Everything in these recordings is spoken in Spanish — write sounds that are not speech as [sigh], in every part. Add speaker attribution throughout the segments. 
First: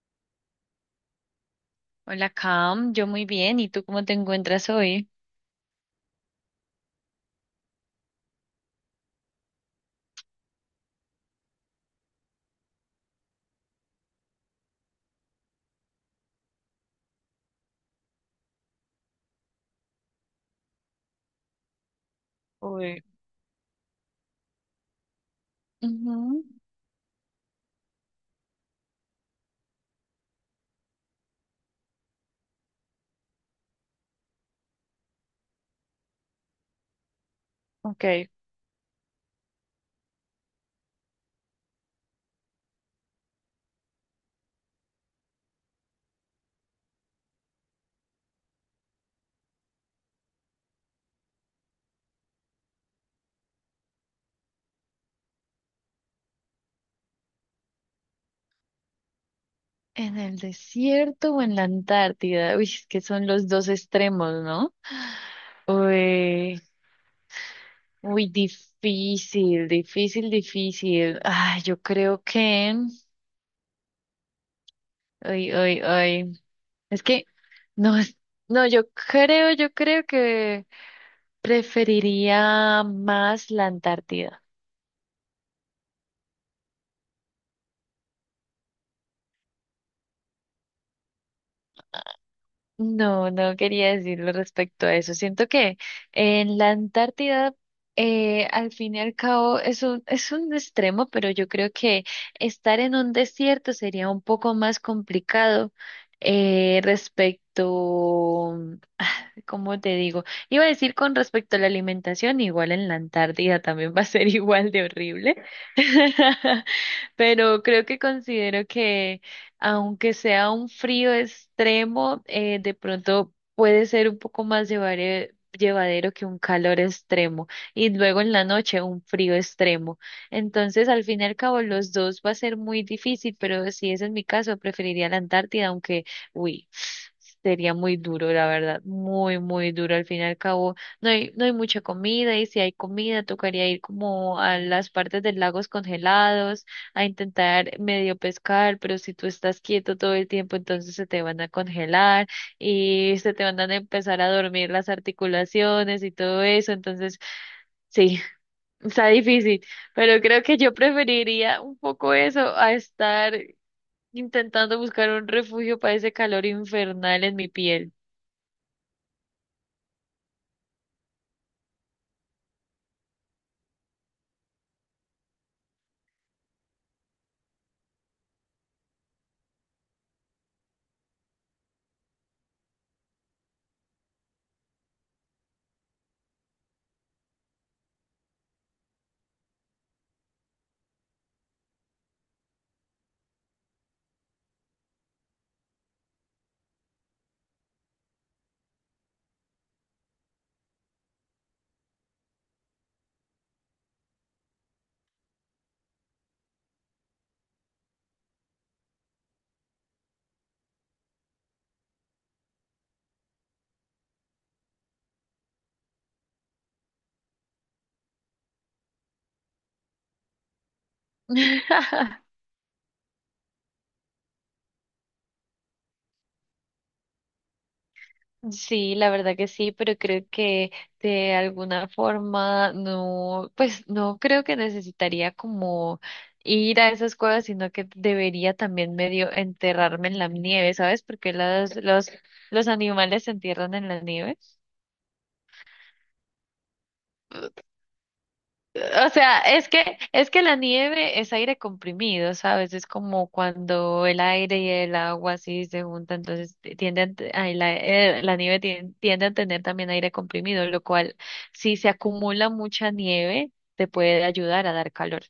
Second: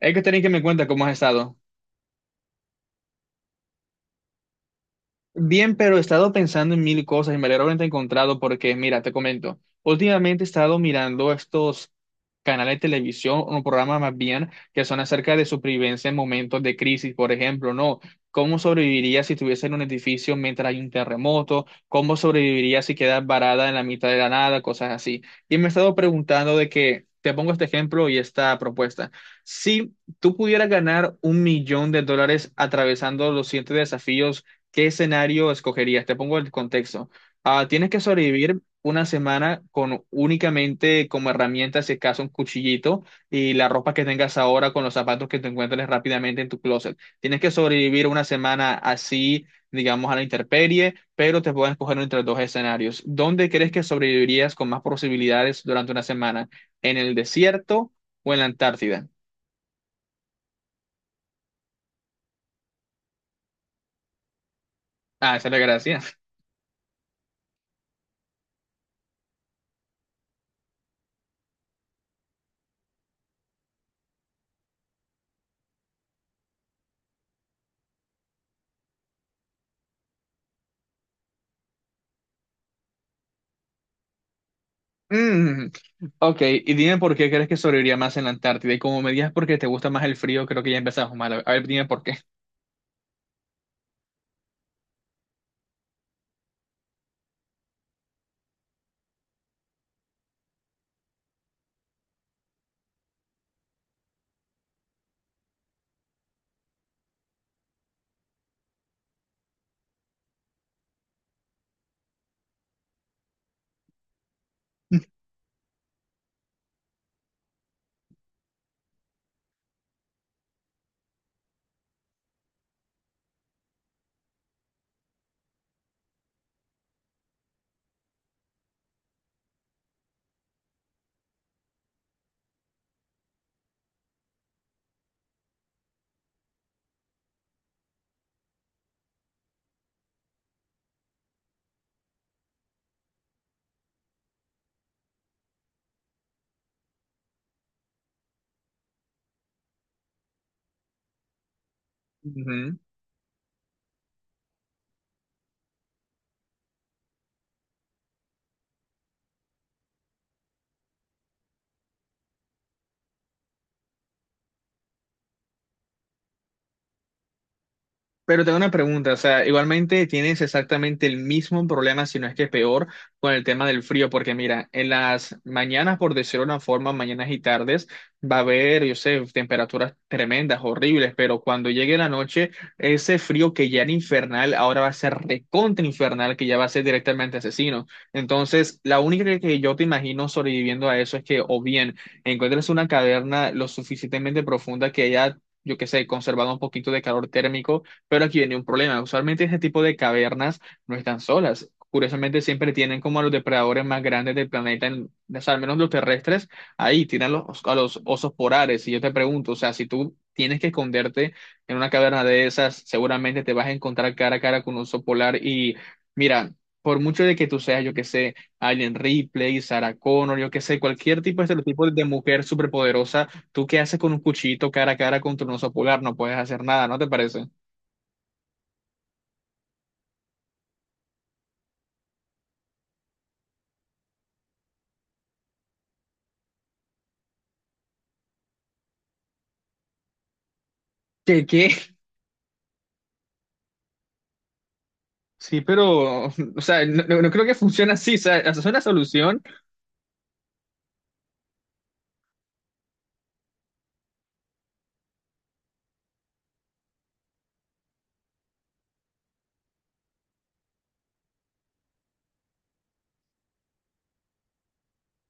Speaker 1: Hay que tener que me cuenta cómo has estado.
Speaker 2: Hola, Cam. Yo muy bien. ¿Y tú cómo te encuentras hoy?
Speaker 1: Bien, pero he estado pensando en mil cosas y me alegro de haberte encontrado porque, mira, te comento, últimamente he estado mirando estos canales de televisión, o programas más bien, que son acerca de supervivencia en momentos de crisis, por ejemplo, ¿no? ¿Cómo sobrevivirías si estuviese en un edificio mientras hay un terremoto? ¿Cómo sobrevivirías si
Speaker 2: Uy.
Speaker 1: quedas varada en la mitad de la nada? Cosas así. Y me he estado
Speaker 2: Ujú.
Speaker 1: preguntando de que, te pongo este ejemplo y esta propuesta. Si tú pudieras ganar un millón de dólares atravesando los siete desafíos, ¿qué escenario escogerías? Te pongo el contexto. Ah, tienes que
Speaker 2: Ok.
Speaker 1: sobrevivir una semana con únicamente como herramienta, si acaso, un cuchillito y la ropa que tengas ahora con los zapatos que te encuentres rápidamente en tu closet. Tienes que sobrevivir una semana así, digamos, a la intemperie, pero te pueden escoger entre dos escenarios. ¿Dónde crees que sobrevivirías con más posibilidades durante una semana? ¿En el desierto o en la Antártida?
Speaker 2: ¿En el desierto o en la Antártida? Uy, es que son los dos extremos, ¿no?
Speaker 1: Ah, esa es la gracia.
Speaker 2: Uy, uy, difícil, difícil, difícil. Ay, yo creo que. Uy, uy, uy. Es que. No, es- no, yo creo que preferiría más la Antártida.
Speaker 1: [laughs] Ok, y dime por qué crees que sobreviviría más en la Antártida. Y como me digas porque te gusta más el frío, creo que ya empezamos mal. A ver, dime por qué.
Speaker 2: No, no quería decirlo respecto a eso. Siento que en la Antártida, al fin y al cabo, es un extremo, pero yo creo que estar en un desierto sería un poco más complicado, respecto. ¿Cómo te digo? Iba a decir con respecto a la alimentación, igual en la Antártida también va a ser [laughs] igual de horrible, [laughs] pero creo que considero que aunque sea un frío extremo, de pronto puede ser un poco más llevadero que un calor extremo y luego en la noche un frío extremo. Entonces, al fin y al cabo, los dos va a ser muy difícil, pero si es en mi caso, preferiría la Antártida, aunque. Uy, sería muy duro, la verdad, muy, muy duro. Al fin y al cabo, no hay mucha comida y si hay comida, tocaría ir como a las partes de lagos congelados a intentar medio pescar, pero si tú estás quieto todo el tiempo, entonces se te van a congelar y se te van a empezar a dormir las articulaciones y todo eso. Entonces, sí, [laughs] está difícil, pero creo que yo preferiría un poco eso a estar intentando buscar un refugio para ese calor infernal en mi piel.
Speaker 1: Pero tengo una pregunta, o sea, igualmente tienes exactamente el mismo problema, si no es que peor, con el tema del frío, porque mira, en las mañanas, por decirlo de una forma, mañanas y tardes, va a haber, yo sé, temperaturas tremendas, horribles, pero cuando llegue la noche, ese frío que ya era infernal, ahora va a ser recontra infernal, que ya va a ser directamente asesino. Entonces, la única que yo te imagino sobreviviendo a eso es que o bien encuentres una caverna lo suficientemente profunda que haya, yo qué sé, conservado un poquito de calor térmico, pero aquí viene un problema. Usualmente ese tipo de cavernas no están solas. Curiosamente siempre tienen como a los depredadores más grandes del planeta, o sea, al menos los terrestres, ahí tienen a los osos polares. Y yo te pregunto, o sea, si tú tienes que esconderte en una caverna de esas, seguramente te vas a encontrar cara a cara con un oso polar. Y mira, por mucho de que tú seas, yo que sé, Alien Ripley, Sarah Connor, yo que sé, cualquier tipo de estereotipo de
Speaker 2: [laughs]
Speaker 1: mujer superpoderosa, ¿tú qué haces con un cuchillito cara a cara contra un oso polar? No puedes hacer nada, ¿no te parece?
Speaker 2: Sí, la verdad que sí, pero creo que de alguna forma no, pues no creo que necesitaría como ir a esas cuevas, sino que debería también medio enterrarme en la nieve, ¿sabes? Porque
Speaker 1: ¿Qué, qué?
Speaker 2: los animales se entierran en la nieve.
Speaker 1: Sí, pero, o sea, no, no creo que funcione así, o sea, esa es una
Speaker 2: O sea,
Speaker 1: solución,
Speaker 2: es que la nieve es aire comprimido, ¿sabes? Es como cuando el aire y el agua así se juntan, entonces tienden, ay, la nieve tiende a tener también aire comprimido, lo cual, si se acumula mucha nieve, te puede ayudar a dar calor.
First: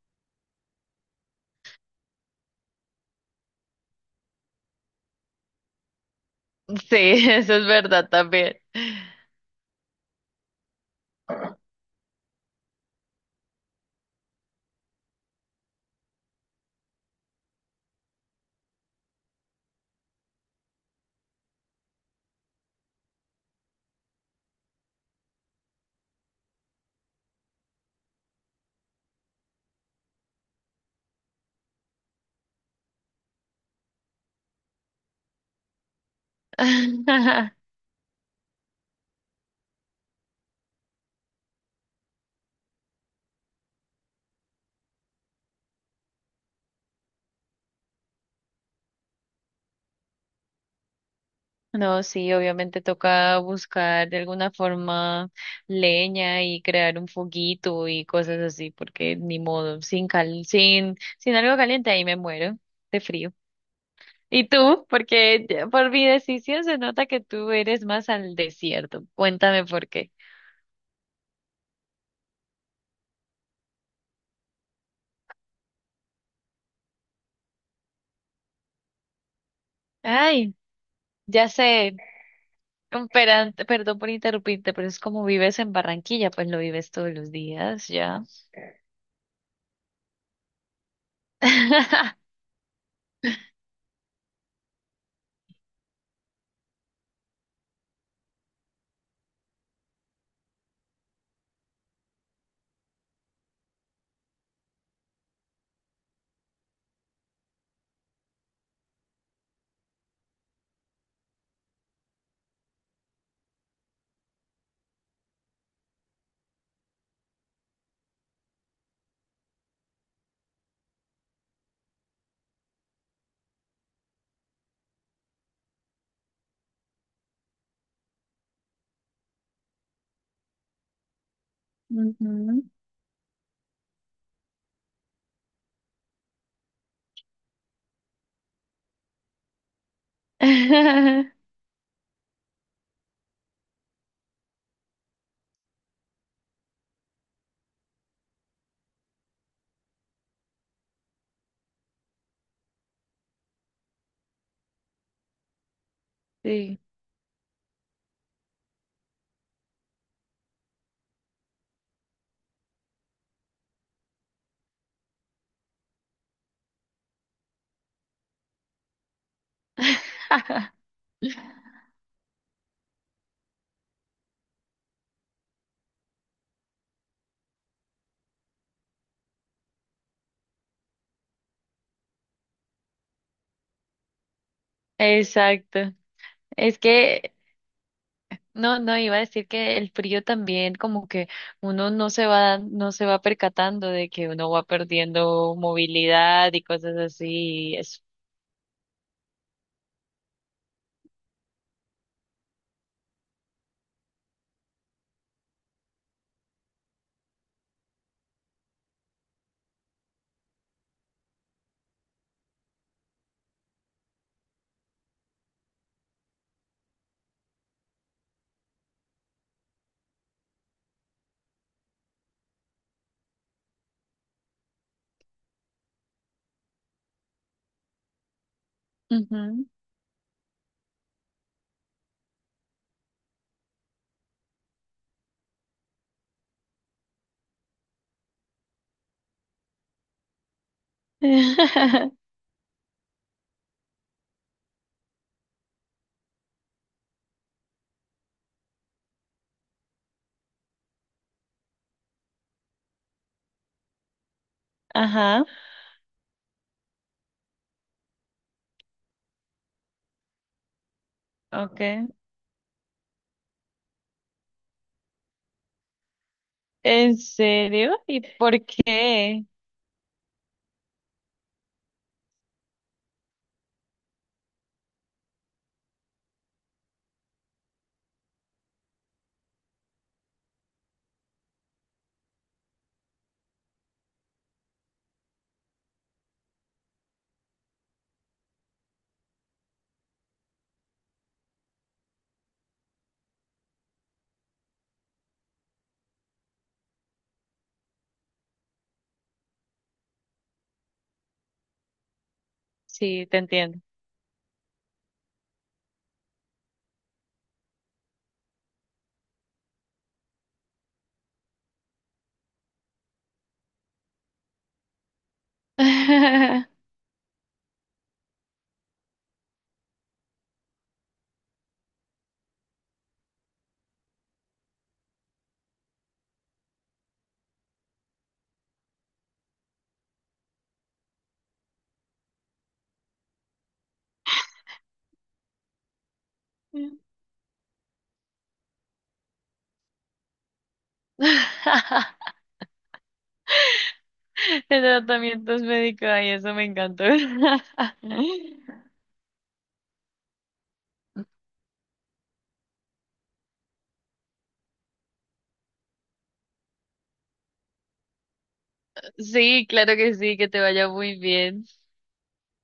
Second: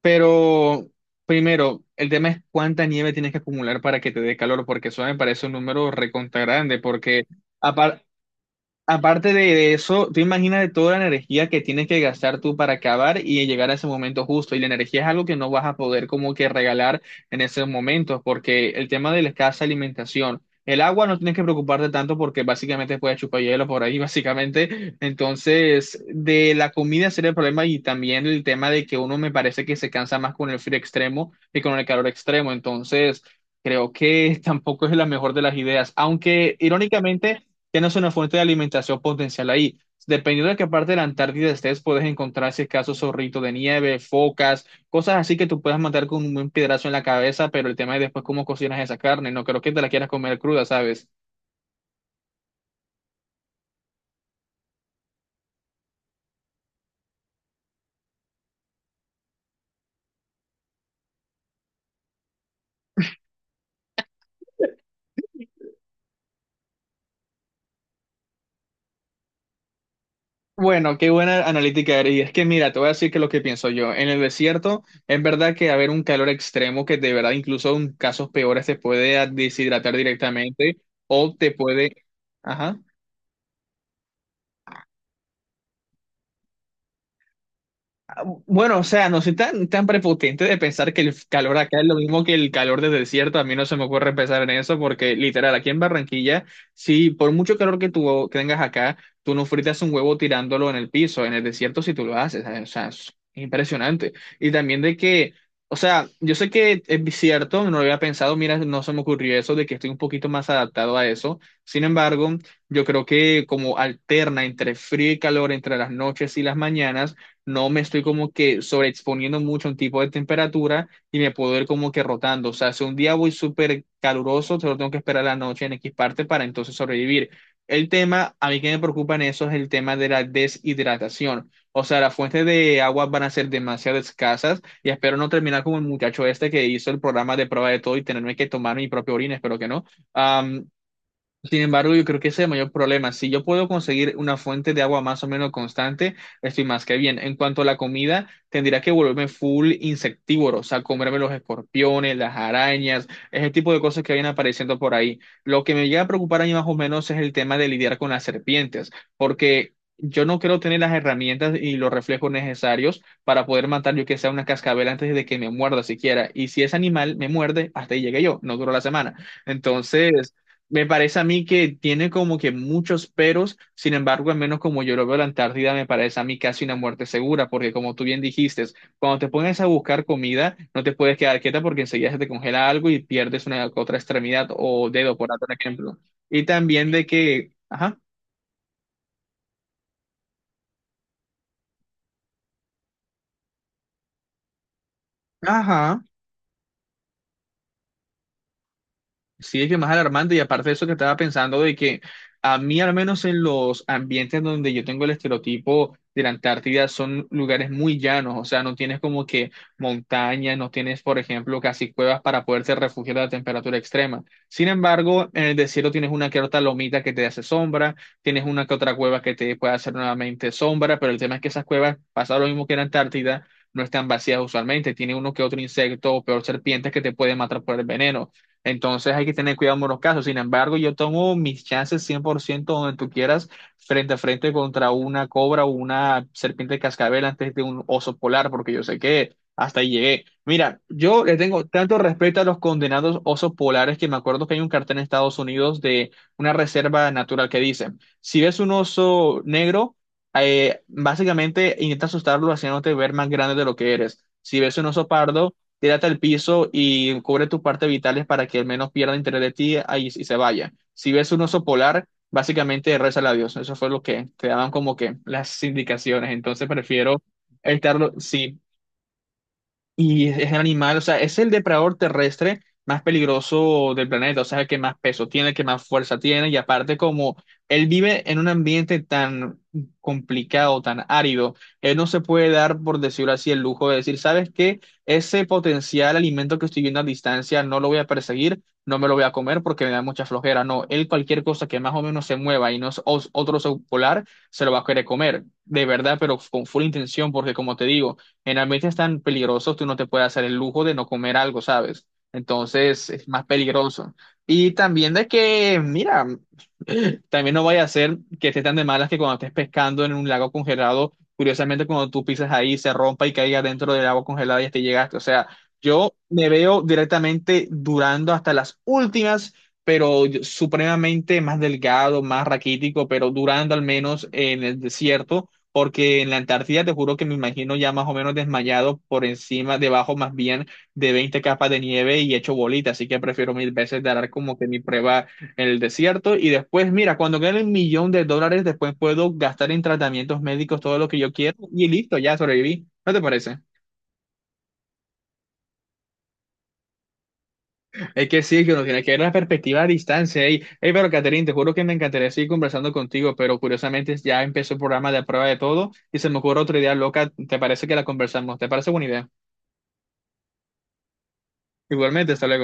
Speaker 1: pero primero, el tema es cuánta nieve tienes que acumular para que te dé calor, porque eso me parece un número recontra grande,
Speaker 2: Sí,
Speaker 1: porque
Speaker 2: [laughs] eso es
Speaker 1: apar-
Speaker 2: verdad también.
Speaker 1: aparte de eso, tú imaginas toda la energía que tienes que gastar tú para acabar y llegar a ese momento justo. Y la energía es algo que no vas a poder como que regalar en esos momentos, porque el tema de la escasa alimentación, el agua no tienes que preocuparte tanto porque básicamente puedes chupar hielo por ahí, [laughs] básicamente. Entonces, de la comida sería el problema y también el tema de que uno me parece que se cansa más con el frío extremo que con el calor extremo. Entonces, creo que [laughs] tampoco es la mejor de las ideas, aunque irónicamente
Speaker 2: [laughs]
Speaker 1: tienes una fuente de alimentación potencial ahí. Dependiendo de qué parte de la Antártida estés, puedes encontrar si es caso zorrito de nieve, focas, cosas así que tú puedas matar con un buen piedrazo en la cabeza, pero el tema es después cómo cocinas esa carne. No creo que te la quieras comer cruda, ¿sabes?
Speaker 2: No, sí, obviamente toca buscar de alguna forma leña y crear un foguito y cosas así, porque ni modo, sin cal, sin algo caliente ahí me muero de frío. ¿Y tú? Porque ya por mi decisión se nota que tú eres más al desierto. Cuéntame por qué.
Speaker 1: Bueno, qué buena analítica, Ari. Es que mira, te voy a decir que lo que pienso yo. En el desierto, es verdad que haber un calor extremo que de verdad incluso en casos peores te puede deshidratar
Speaker 2: Ay,
Speaker 1: directamente o
Speaker 2: ya
Speaker 1: te puede...
Speaker 2: sé,
Speaker 1: Ajá.
Speaker 2: perdón por interrumpirte, pero es como vives en Barranquilla, pues lo vives todos los días,
Speaker 1: Ah,
Speaker 2: ya.
Speaker 1: bueno, o sea, no soy tan, tan prepotente de pensar que el calor acá es lo mismo que
Speaker 2: [laughs]
Speaker 1: el calor del desierto. A mí no se me ocurre pensar en eso porque, literal, aquí en Barranquilla, si por mucho calor que tú tengas acá, tú no fritas un huevo tirándolo en el piso. En el desierto, si tú lo haces, ¿sabes? O sea, es impresionante. Y también de que, o sea, yo sé que es cierto, no lo había pensado, mira, no se me ocurrió eso, de que estoy un poquito más adaptado a eso. Sin embargo, yo creo que como alterna entre frío y calor, entre las noches y las mañanas, no me estoy como que sobreexponiendo mucho a un tipo de temperatura y me puedo ir como que rotando. O sea, si un día voy súper caluroso, solo tengo que esperar la noche en X parte para entonces sobrevivir. El tema, a mí que me preocupa en eso es el tema de la deshidratación. O sea, las fuentes
Speaker 2: Ujú.
Speaker 1: de agua van a ser demasiado escasas y espero no terminar como el muchacho este que hizo el programa de prueba de todo y tenerme que tomar mi propia orina, espero que no. Am,
Speaker 2: [laughs]
Speaker 1: Sin embargo, yo creo que ese es el mayor problema. Si yo puedo conseguir una fuente de agua más o menos constante, estoy más que bien. En cuanto a la comida, tendría que volverme full insectívoro, o sea, comerme los escorpiones, las arañas, ese tipo de cosas que vienen apareciendo por ahí. Lo que me llega a preocupar a mí más o
Speaker 2: Sí,
Speaker 1: menos es el tema de lidiar con las serpientes, porque yo no creo tener las herramientas y los reflejos necesarios para poder matar yo que sea una cascabel antes de que me muerda siquiera. Y si ese animal me muerde, hasta ahí llegué yo, no duró la semana. Entonces, me parece a mí que tiene como que muchos peros, sin embargo, al menos como yo lo veo, la Antártida me parece a mí casi una muerte segura, porque como tú bien dijiste, cuando te pones a buscar comida, no te puedes quedar quieta porque enseguida se te congela algo y pierdes una otra extremidad o dedo, por otro
Speaker 2: exacto.
Speaker 1: ejemplo. Y
Speaker 2: Es
Speaker 1: también de
Speaker 2: que
Speaker 1: que, ajá,
Speaker 2: no, no iba a decir que el frío también como que uno no se va percatando de que uno va perdiendo
Speaker 1: ajá.
Speaker 2: movilidad y cosas así y eso.
Speaker 1: Sí, es que más alarmante y aparte de eso que estaba pensando de que a mí al menos en los ambientes donde yo tengo el estereotipo de la Antártida son lugares muy llanos, o sea, no tienes como que montañas, no tienes, por ejemplo, casi cuevas para poderte refugiar de la temperatura extrema. Sin embargo, en el desierto tienes una que otra lomita que te hace sombra, tienes una que otra cueva que te puede hacer nuevamente sombra, pero el tema es que esas cuevas, pasa lo mismo que en la Antártida, no están vacías usualmente, tiene uno que otro insecto o peor serpientes que te pueden matar por el veneno. Entonces hay que tener
Speaker 2: Ujú.
Speaker 1: cuidado en los casos. Sin embargo, yo tomo mis chances 100% donde tú quieras, frente a frente contra una cobra o una serpiente de cascabel antes de un oso polar, porque yo sé que hasta ahí llegué. Mira, yo le tengo tanto
Speaker 2: [laughs]
Speaker 1: respeto a los condenados osos polares que me acuerdo que hay un cartel en Estados Unidos de una reserva natural que dice, si ves un oso negro, básicamente intenta asustarlo haciéndote ver más grande de lo que eres. Si ves un oso
Speaker 2: Ajá,
Speaker 1: pardo, tírate al piso y cubre tus partes vitales para que al menos pierda interés de ti ahí y se vaya. Si ves un oso polar,
Speaker 2: okay.
Speaker 1: básicamente rézale a Dios. Eso fue lo que te daban como que las indicaciones. Entonces
Speaker 2: ¿En
Speaker 1: prefiero
Speaker 2: serio?
Speaker 1: estarlo,
Speaker 2: ¿Y por
Speaker 1: sí,
Speaker 2: qué?
Speaker 1: y es el animal, o sea, es el depredador terrestre más peligroso del planeta, o sea, el que más peso tiene, el que más fuerza tiene, y aparte como él vive en un ambiente tan complicado, tan árido, él no se puede dar, por decirlo así, el lujo de decir, ¿sabes qué? Ese potencial alimento que estoy viendo a distancia no lo voy a perseguir, no me lo voy a comer porque me da mucha flojera, no, él cualquier cosa que más o menos se mueva y no es otro oso polar, se lo va a querer comer, de verdad, pero con full intención, porque como te digo, en ambientes tan peligrosos, tú no te puedes hacer el lujo de no comer algo, ¿sabes? Entonces,
Speaker 2: Sí,
Speaker 1: es
Speaker 2: te
Speaker 1: más
Speaker 2: entiendo.
Speaker 1: peligroso. Y también de que, mira, también no vaya a ser que estés tan de malas que cuando estés pescando en un lago congelado, curiosamente cuando tú pisas ahí se rompa y caiga dentro del agua congelada y hasta ahí llegaste. O sea, yo me veo
Speaker 2: [laughs]
Speaker 1: directamente durando hasta las últimas, pero supremamente más delgado, más raquítico, pero durando al menos en el desierto. Porque en la Antártida te juro que me imagino ya más o menos desmayado por encima, debajo más bien de 20 capas de nieve y hecho bolita, así que prefiero mil veces dar como que mi prueba en el desierto y después, mira, cuando gane el millón de dólares, después puedo gastar en tratamientos médicos todo lo que yo quiero y listo, ya sobreviví. ¿No te parece?
Speaker 2: De tratamientos médicos, ay, eso me encantó. [laughs]
Speaker 1: Es que sí, que uno tiene que ver la perspectiva a distancia. Ey, Ey, pero Catherine, te juro que me encantaría seguir conversando contigo, pero curiosamente ya empezó el programa de prueba de todo y se me ocurre otra idea loca. ¿Te parece que la conversamos? ¿Te parece buena idea?
Speaker 2: Sí, claro que sí, que te vaya muy bien.
Speaker 1: Igualmente, hasta luego.